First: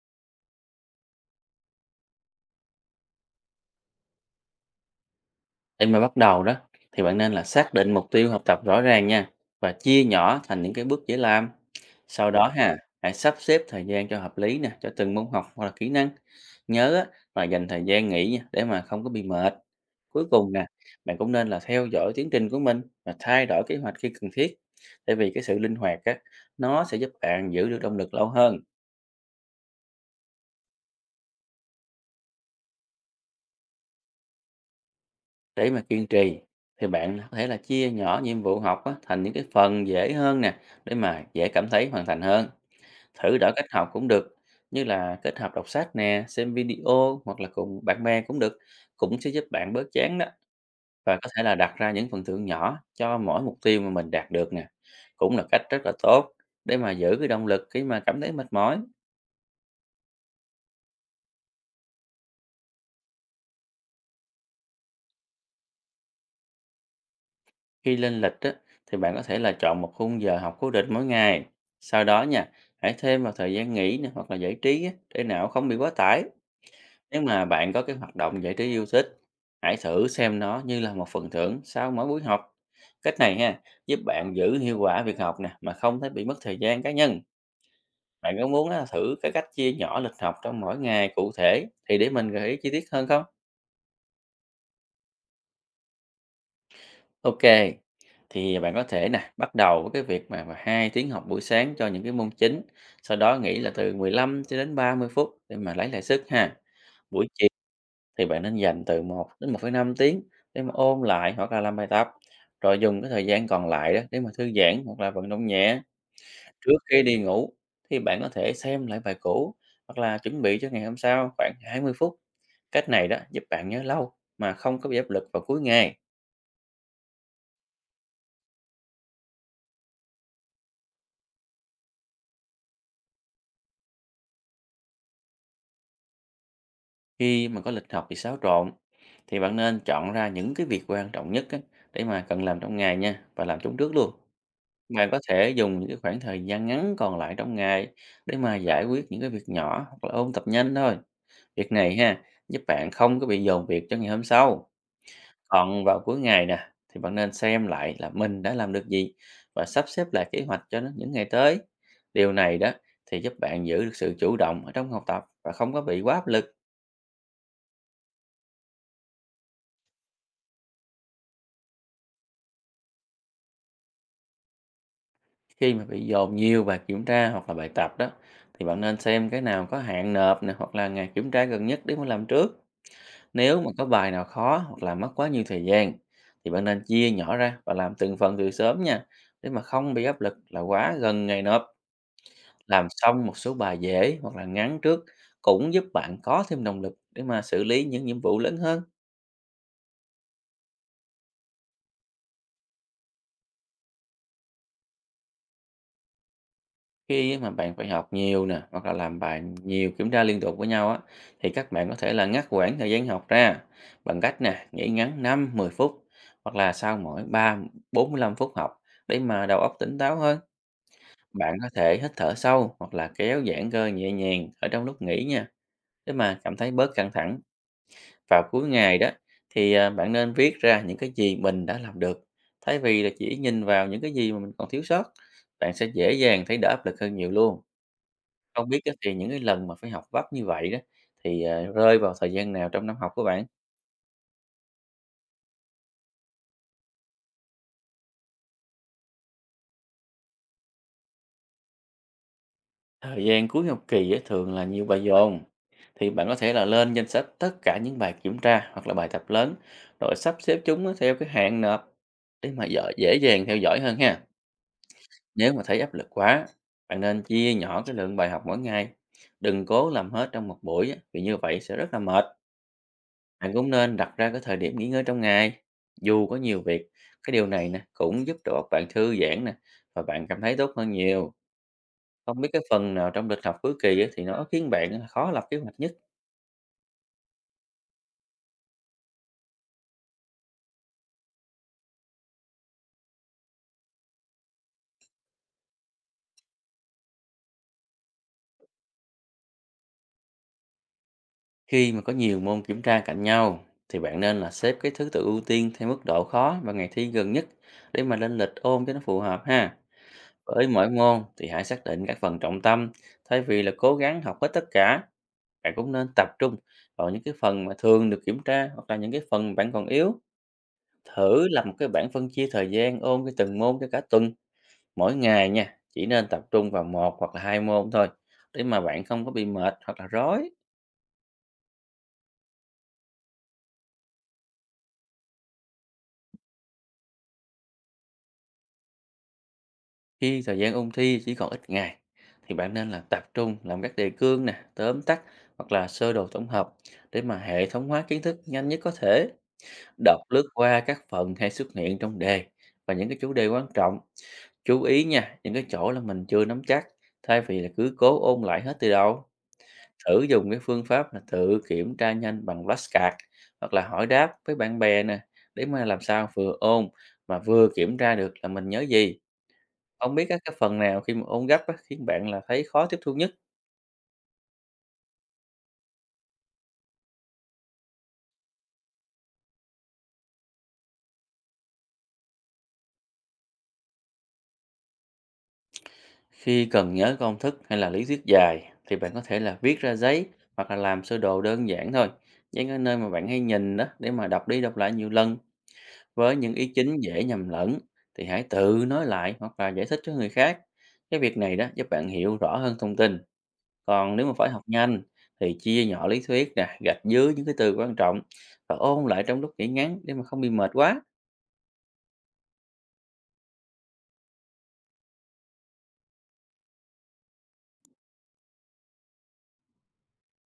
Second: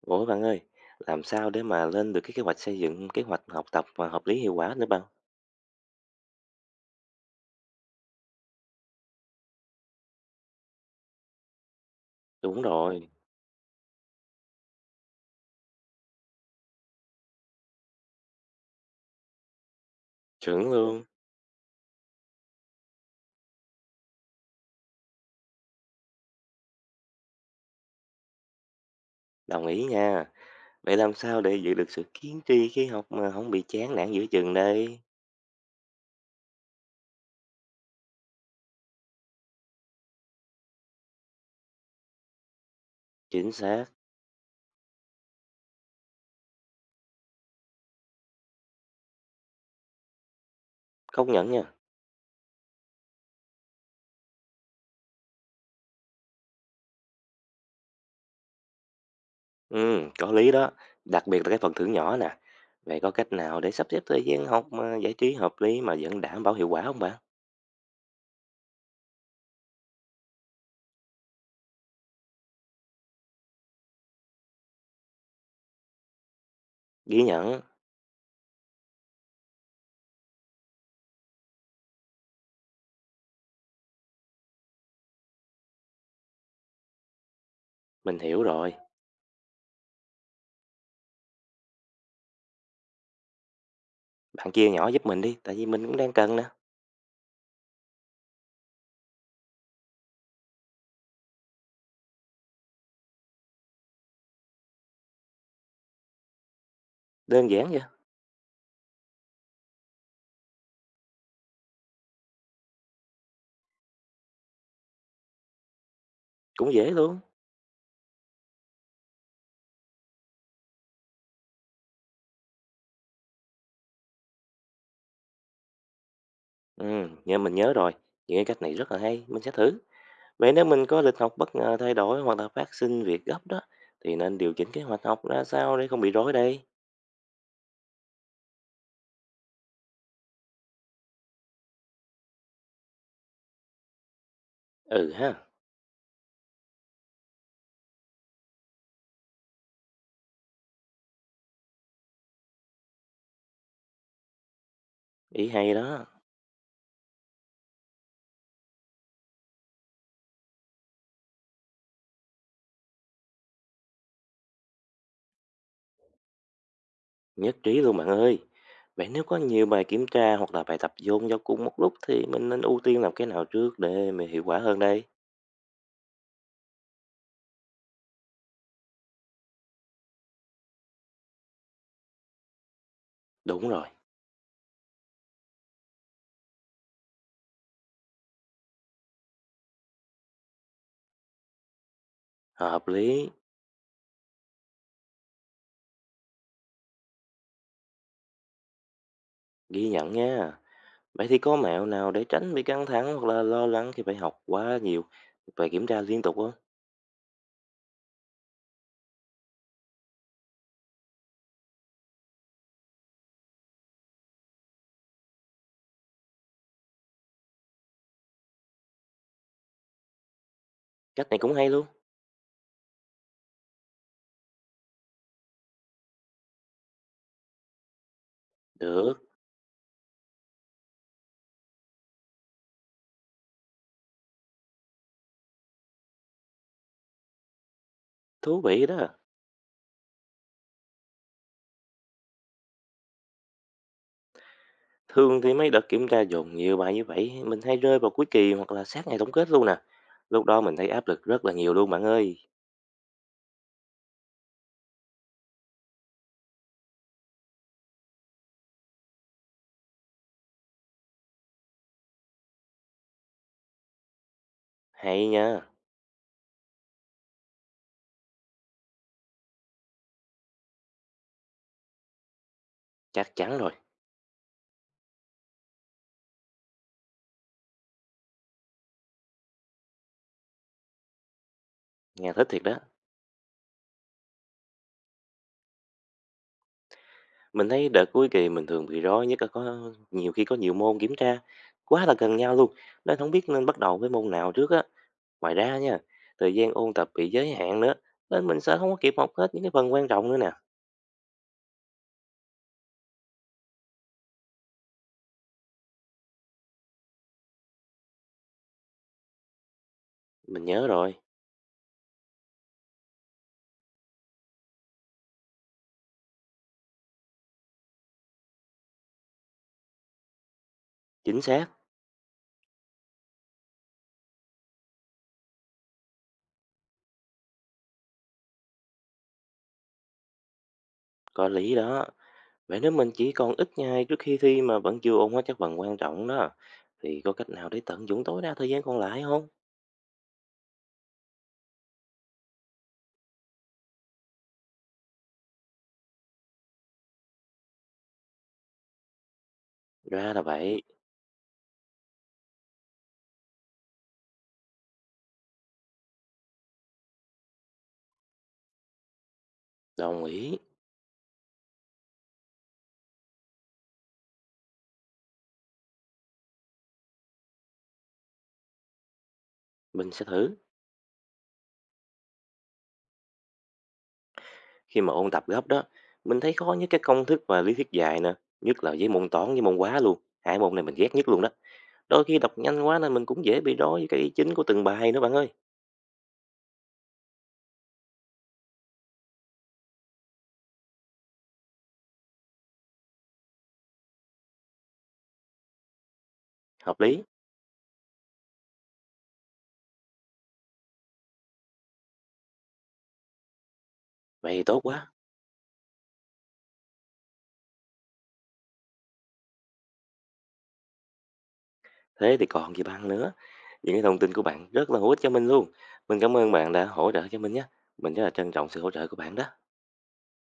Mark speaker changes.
Speaker 1: Ủa bạn ơi, làm sao để mà lên được cái kế hoạch xây dựng, kế hoạch học tập mà hợp lý hiệu quả nữa bạn?
Speaker 2: Để mà bắt đầu đó thì bạn nên là xác định mục tiêu học tập rõ ràng nha và chia nhỏ thành những cái bước dễ làm. Sau đó
Speaker 1: Đúng
Speaker 2: ha,
Speaker 1: rồi,
Speaker 2: hãy sắp xếp thời gian cho hợp lý nè, cho từng môn học hoặc là kỹ năng. Nhớ á, là dành thời gian nghỉ nha để mà không có bị mệt. Cuối cùng nè,
Speaker 1: chuẩn luôn,
Speaker 2: bạn cũng nên là theo dõi tiến trình của mình và thay đổi kế hoạch khi cần thiết. Tại vì cái sự linh hoạt á, nó sẽ giúp bạn giữ được động lực lâu hơn.
Speaker 1: đồng ý nha. Vậy làm sao để giữ được sự kiên trì khi học mà không bị chán nản giữa chừng đây?
Speaker 2: Để mà kiên trì thì bạn có thể là chia nhỏ nhiệm vụ học á, thành những cái phần dễ hơn nè để mà dễ cảm thấy hoàn thành hơn. Thử đổi
Speaker 1: Chính
Speaker 2: cách
Speaker 1: xác,
Speaker 2: học cũng được, như là kết hợp đọc sách nè, xem video hoặc là cùng bạn bè cũng được, cũng sẽ giúp bạn bớt chán đó. Và có
Speaker 1: công
Speaker 2: thể
Speaker 1: nhận
Speaker 2: là
Speaker 1: nha.
Speaker 2: đặt ra những phần thưởng nhỏ cho mỗi mục tiêu mà mình đạt được nè. Cũng là cách rất là tốt để mà giữ cái động lực khi mà cảm thấy mệt mỏi.
Speaker 1: Ừ, có lý đó, đặc biệt là cái phần thưởng nhỏ nè. Vậy có cách nào để sắp xếp thời gian học mà giải trí hợp lý mà vẫn đảm bảo hiệu quả không bạn?
Speaker 2: Khi lên lịch á, thì bạn có thể là chọn một khung giờ học cố định mỗi ngày. Sau đó nha, hãy thêm vào thời gian nghỉ nè, hoặc là giải trí á, để não không bị quá tải. Nếu
Speaker 1: Ghi
Speaker 2: mà
Speaker 1: nhận,
Speaker 2: bạn có cái hoạt động giải trí yêu thích, hãy thử xem nó như là một phần thưởng sau mỗi buổi học. Cách này ha, giúp bạn giữ hiệu quả việc học nè mà không thấy bị mất thời gian cá nhân.
Speaker 1: mình
Speaker 2: Bạn
Speaker 1: hiểu
Speaker 2: có muốn
Speaker 1: rồi.
Speaker 2: á, thử cái cách chia nhỏ lịch học trong mỗi ngày cụ thể thì để mình gợi ý chi tiết hơn không?
Speaker 1: Bạn chia nhỏ giúp mình đi, tại vì mình cũng đang cần nè.
Speaker 2: Ok, thì bạn có thể nè bắt đầu với cái việc mà hai tiếng học buổi sáng cho những cái môn chính, sau đó nghỉ là từ 15 cho đến 30 phút để mà lấy lại sức ha. Buổi chiều
Speaker 1: Đơn giản vậy,
Speaker 2: thì bạn nên dành từ 1 đến 1,5 tiếng để mà ôn lại hoặc là làm bài tập, rồi dùng cái thời gian còn lại đó để mà thư giãn hoặc là vận động nhẹ.
Speaker 1: cũng
Speaker 2: Trước
Speaker 1: dễ
Speaker 2: khi đi
Speaker 1: luôn.
Speaker 2: ngủ thì bạn có thể xem lại bài cũ hoặc là chuẩn bị cho ngày hôm sau khoảng 20 phút. Cách này đó giúp bạn nhớ lâu mà không có bị áp lực vào cuối ngày.
Speaker 1: Ừ, nghe mình nhớ rồi. Những cái cách này rất là hay, mình sẽ thử. Vậy nếu mình có lịch học bất ngờ thay đổi hoặc là phát sinh việc gấp đó, thì nên điều chỉnh kế hoạch học ra sao để không bị rối đây?
Speaker 2: Khi mà có lịch học bị xáo trộn thì bạn nên chọn ra những cái việc quan trọng nhất á, để mà cần làm trong ngày nha và làm chúng trước luôn. Bạn
Speaker 1: Ừ
Speaker 2: có
Speaker 1: ha,
Speaker 2: thể dùng những cái khoảng thời gian ngắn còn lại trong ngày để mà giải quyết những cái việc nhỏ hoặc là ôn tập nhanh thôi. Việc này ha, giúp bạn không có bị dồn việc cho ngày hôm sau.
Speaker 1: ý hay
Speaker 2: Còn vào
Speaker 1: đó,
Speaker 2: cuối ngày nè, thì bạn nên xem lại là mình đã làm được gì và sắp xếp lại kế hoạch cho nó những ngày tới. Điều này đó thì giúp bạn giữ được sự chủ động ở trong học tập và không có bị quá áp lực.
Speaker 1: nhất trí luôn bạn ơi. Vậy nếu có nhiều bài kiểm tra hoặc là bài tập dồn vào cùng một lúc thì mình nên ưu tiên làm cái nào trước để mà hiệu quả hơn đây?
Speaker 2: Khi mà bị dồn nhiều bài kiểm tra hoặc là bài tập đó, thì bạn nên xem cái nào có hạn nộp nè hoặc là ngày kiểm tra gần nhất để mà làm trước. Nếu
Speaker 1: Đúng
Speaker 2: mà có
Speaker 1: rồi,
Speaker 2: bài nào khó hoặc là mất quá nhiều thời gian thì bạn nên chia nhỏ ra và làm từng phần từ sớm nha để mà không bị áp lực là quá gần ngày nộp. Làm
Speaker 1: hợp
Speaker 2: xong
Speaker 1: lý,
Speaker 2: một số bài dễ hoặc là ngắn trước cũng giúp bạn có thêm động lực để mà xử lý những nhiệm vụ lớn hơn.
Speaker 1: ghi nhận nha. Vậy thì có mẹo nào để tránh bị căng thẳng hoặc là lo lắng khi phải học quá nhiều bài kiểm tra liên tục không?
Speaker 2: Khi mà bạn phải học nhiều nè hoặc là làm bài nhiều kiểm tra liên tục với nhau á thì các bạn có thể là ngắt quãng thời gian học ra bằng cách nè nghỉ ngắn 5 mười phút hoặc là sau mỗi ba 45 phút học để mà đầu óc tỉnh táo hơn.
Speaker 1: Cách này
Speaker 2: Bạn
Speaker 1: cũng
Speaker 2: có
Speaker 1: hay luôn.
Speaker 2: thể hít thở sâu hoặc là kéo giãn cơ nhẹ nhàng ở trong lúc nghỉ nha, để mà cảm thấy bớt căng thẳng. Vào cuối ngày đó
Speaker 1: Được.
Speaker 2: thì bạn nên viết ra những cái gì mình đã làm được, thay vì là chỉ nhìn vào những cái gì mà mình còn thiếu sót. Bạn sẽ dễ dàng thấy đỡ áp lực hơn nhiều luôn.
Speaker 1: Thú
Speaker 2: Không biết
Speaker 1: vị
Speaker 2: á,
Speaker 1: đó.
Speaker 2: thì những cái lần mà phải học vấp như vậy đó thì rơi vào thời gian nào trong năm học của bạn?
Speaker 1: Thường thì mấy đợt kiểm tra dồn nhiều bài như vậy, mình hay rơi vào cuối kỳ hoặc là sát ngày tổng kết luôn nè. Lúc đó mình thấy áp lực rất là nhiều luôn bạn ơi.
Speaker 2: Thời gian cuối học kỳ á, thường là nhiều bài dồn. Thì bạn có thể là lên danh sách tất cả những bài kiểm tra hoặc là bài tập lớn rồi sắp xếp chúng á theo cái hạn nộp để mà dễ dàng theo dõi hơn ha.
Speaker 1: Hay nha,
Speaker 2: Nếu mà thấy áp lực quá, bạn nên chia nhỏ cái lượng bài học mỗi ngày. Đừng cố làm hết trong một buổi á, vì như vậy sẽ rất là mệt.
Speaker 1: chắc
Speaker 2: Bạn
Speaker 1: chắn
Speaker 2: cũng
Speaker 1: rồi,
Speaker 2: nên đặt ra cái thời điểm nghỉ ngơi trong ngày. Dù có nhiều việc, cái điều này nè cũng giúp cho bạn thư giãn nè và bạn cảm thấy tốt hơn nhiều.
Speaker 1: nghe
Speaker 2: Không
Speaker 1: thích
Speaker 2: biết cái
Speaker 1: thiệt đó.
Speaker 2: phần nào trong lịch học cuối kỳ á, thì nó khiến bạn khó lập kế hoạch nhất?
Speaker 1: Mình thấy đợt cuối kỳ mình thường bị rối nhất là có nhiều khi có nhiều môn kiểm tra quá là gần nhau luôn, nên không biết nên bắt đầu với môn nào trước á. Ngoài ra nha, thời gian ôn tập bị giới hạn nữa, nên mình sẽ không có kịp học hết những cái phần quan trọng nữa nè.
Speaker 2: Khi mà có nhiều môn kiểm tra cạnh nhau thì bạn nên là xếp cái thứ tự ưu tiên theo mức độ khó và ngày thi gần nhất để mà lên lịch ôn cho nó phù hợp ha.
Speaker 1: Mình
Speaker 2: Với
Speaker 1: nhớ
Speaker 2: mỗi
Speaker 1: rồi,
Speaker 2: môn thì hãy xác định các phần trọng tâm thay vì là cố gắng học hết tất cả. Bạn cũng nên tập trung vào những cái phần mà thường được kiểm tra hoặc là những cái phần bạn còn yếu.
Speaker 1: chính
Speaker 2: Thử
Speaker 1: xác,
Speaker 2: làm một cái bảng phân chia thời gian ôn cái từng môn cho cả tuần. Mỗi ngày nha, chỉ nên tập trung vào một hoặc là hai môn thôi để mà bạn không có bị mệt hoặc là rối.
Speaker 1: có lý đó. Vậy nếu mình chỉ còn ít ngày trước khi thi mà vẫn chưa ôn hết các phần quan trọng đó, thì có cách nào để tận dụng tối đa thời gian còn lại không?
Speaker 2: Khi thời gian ôn thi chỉ còn ít ngày thì bạn nên là tập trung làm các đề cương nè, tóm tắt hoặc là sơ đồ tổng hợp để mà hệ thống hóa kiến thức nhanh nhất có thể. Đọc
Speaker 1: Ra là
Speaker 2: lướt qua
Speaker 1: vậy,
Speaker 2: các phần hay xuất hiện trong đề và những cái chủ đề quan trọng. Chú ý nha, những cái chỗ là mình chưa nắm chắc thay vì là cứ cố ôn lại hết từ đầu. Thử
Speaker 1: đồng
Speaker 2: dùng
Speaker 1: ý,
Speaker 2: cái phương pháp là tự kiểm tra nhanh bằng flashcard hoặc là hỏi đáp với bạn bè nè để mà làm sao vừa ôn mà vừa kiểm tra được là mình nhớ gì.
Speaker 1: mình
Speaker 2: Không
Speaker 1: sẽ
Speaker 2: biết á, cái
Speaker 1: thử.
Speaker 2: phần nào khi mà ôn gấp á, khiến bạn là thấy khó tiếp thu nhất?
Speaker 1: Khi mà ôn tập gấp đó, mình thấy khó nhất cái công thức và lý thuyết dài nè, nhất là với môn toán với môn hóa luôn. Hai môn này mình ghét nhất luôn đó. Đôi khi đọc nhanh quá nên mình cũng dễ bị rối với cái ý chính của từng bài nữa bạn ơi.
Speaker 2: Khi cần nhớ công thức hay là lý thuyết dài thì bạn có thể là viết ra giấy hoặc là làm sơ đồ đơn giản thôi, những cái nơi mà bạn hay nhìn đó để mà đọc đi đọc lại nhiều lần. Với những ý chính
Speaker 1: Hợp lý,
Speaker 2: dễ nhầm lẫn thì hãy tự nói lại hoặc là giải thích cho người khác. Cái việc này đó giúp bạn hiểu rõ hơn thông tin. Còn nếu mà phải
Speaker 1: vậy
Speaker 2: học
Speaker 1: thì tốt
Speaker 2: nhanh
Speaker 1: quá.
Speaker 2: thì chia nhỏ lý thuyết nè, gạch dưới những cái từ quan trọng và ôn lại trong lúc nghỉ ngắn để mà không bị mệt quá.
Speaker 1: Thế thì còn gì bằng nữa. Những cái thông tin của bạn rất là hữu ích cho mình luôn. Mình cảm ơn bạn đã hỗ trợ cho mình nhé. Mình rất là trân trọng sự hỗ trợ của bạn đó.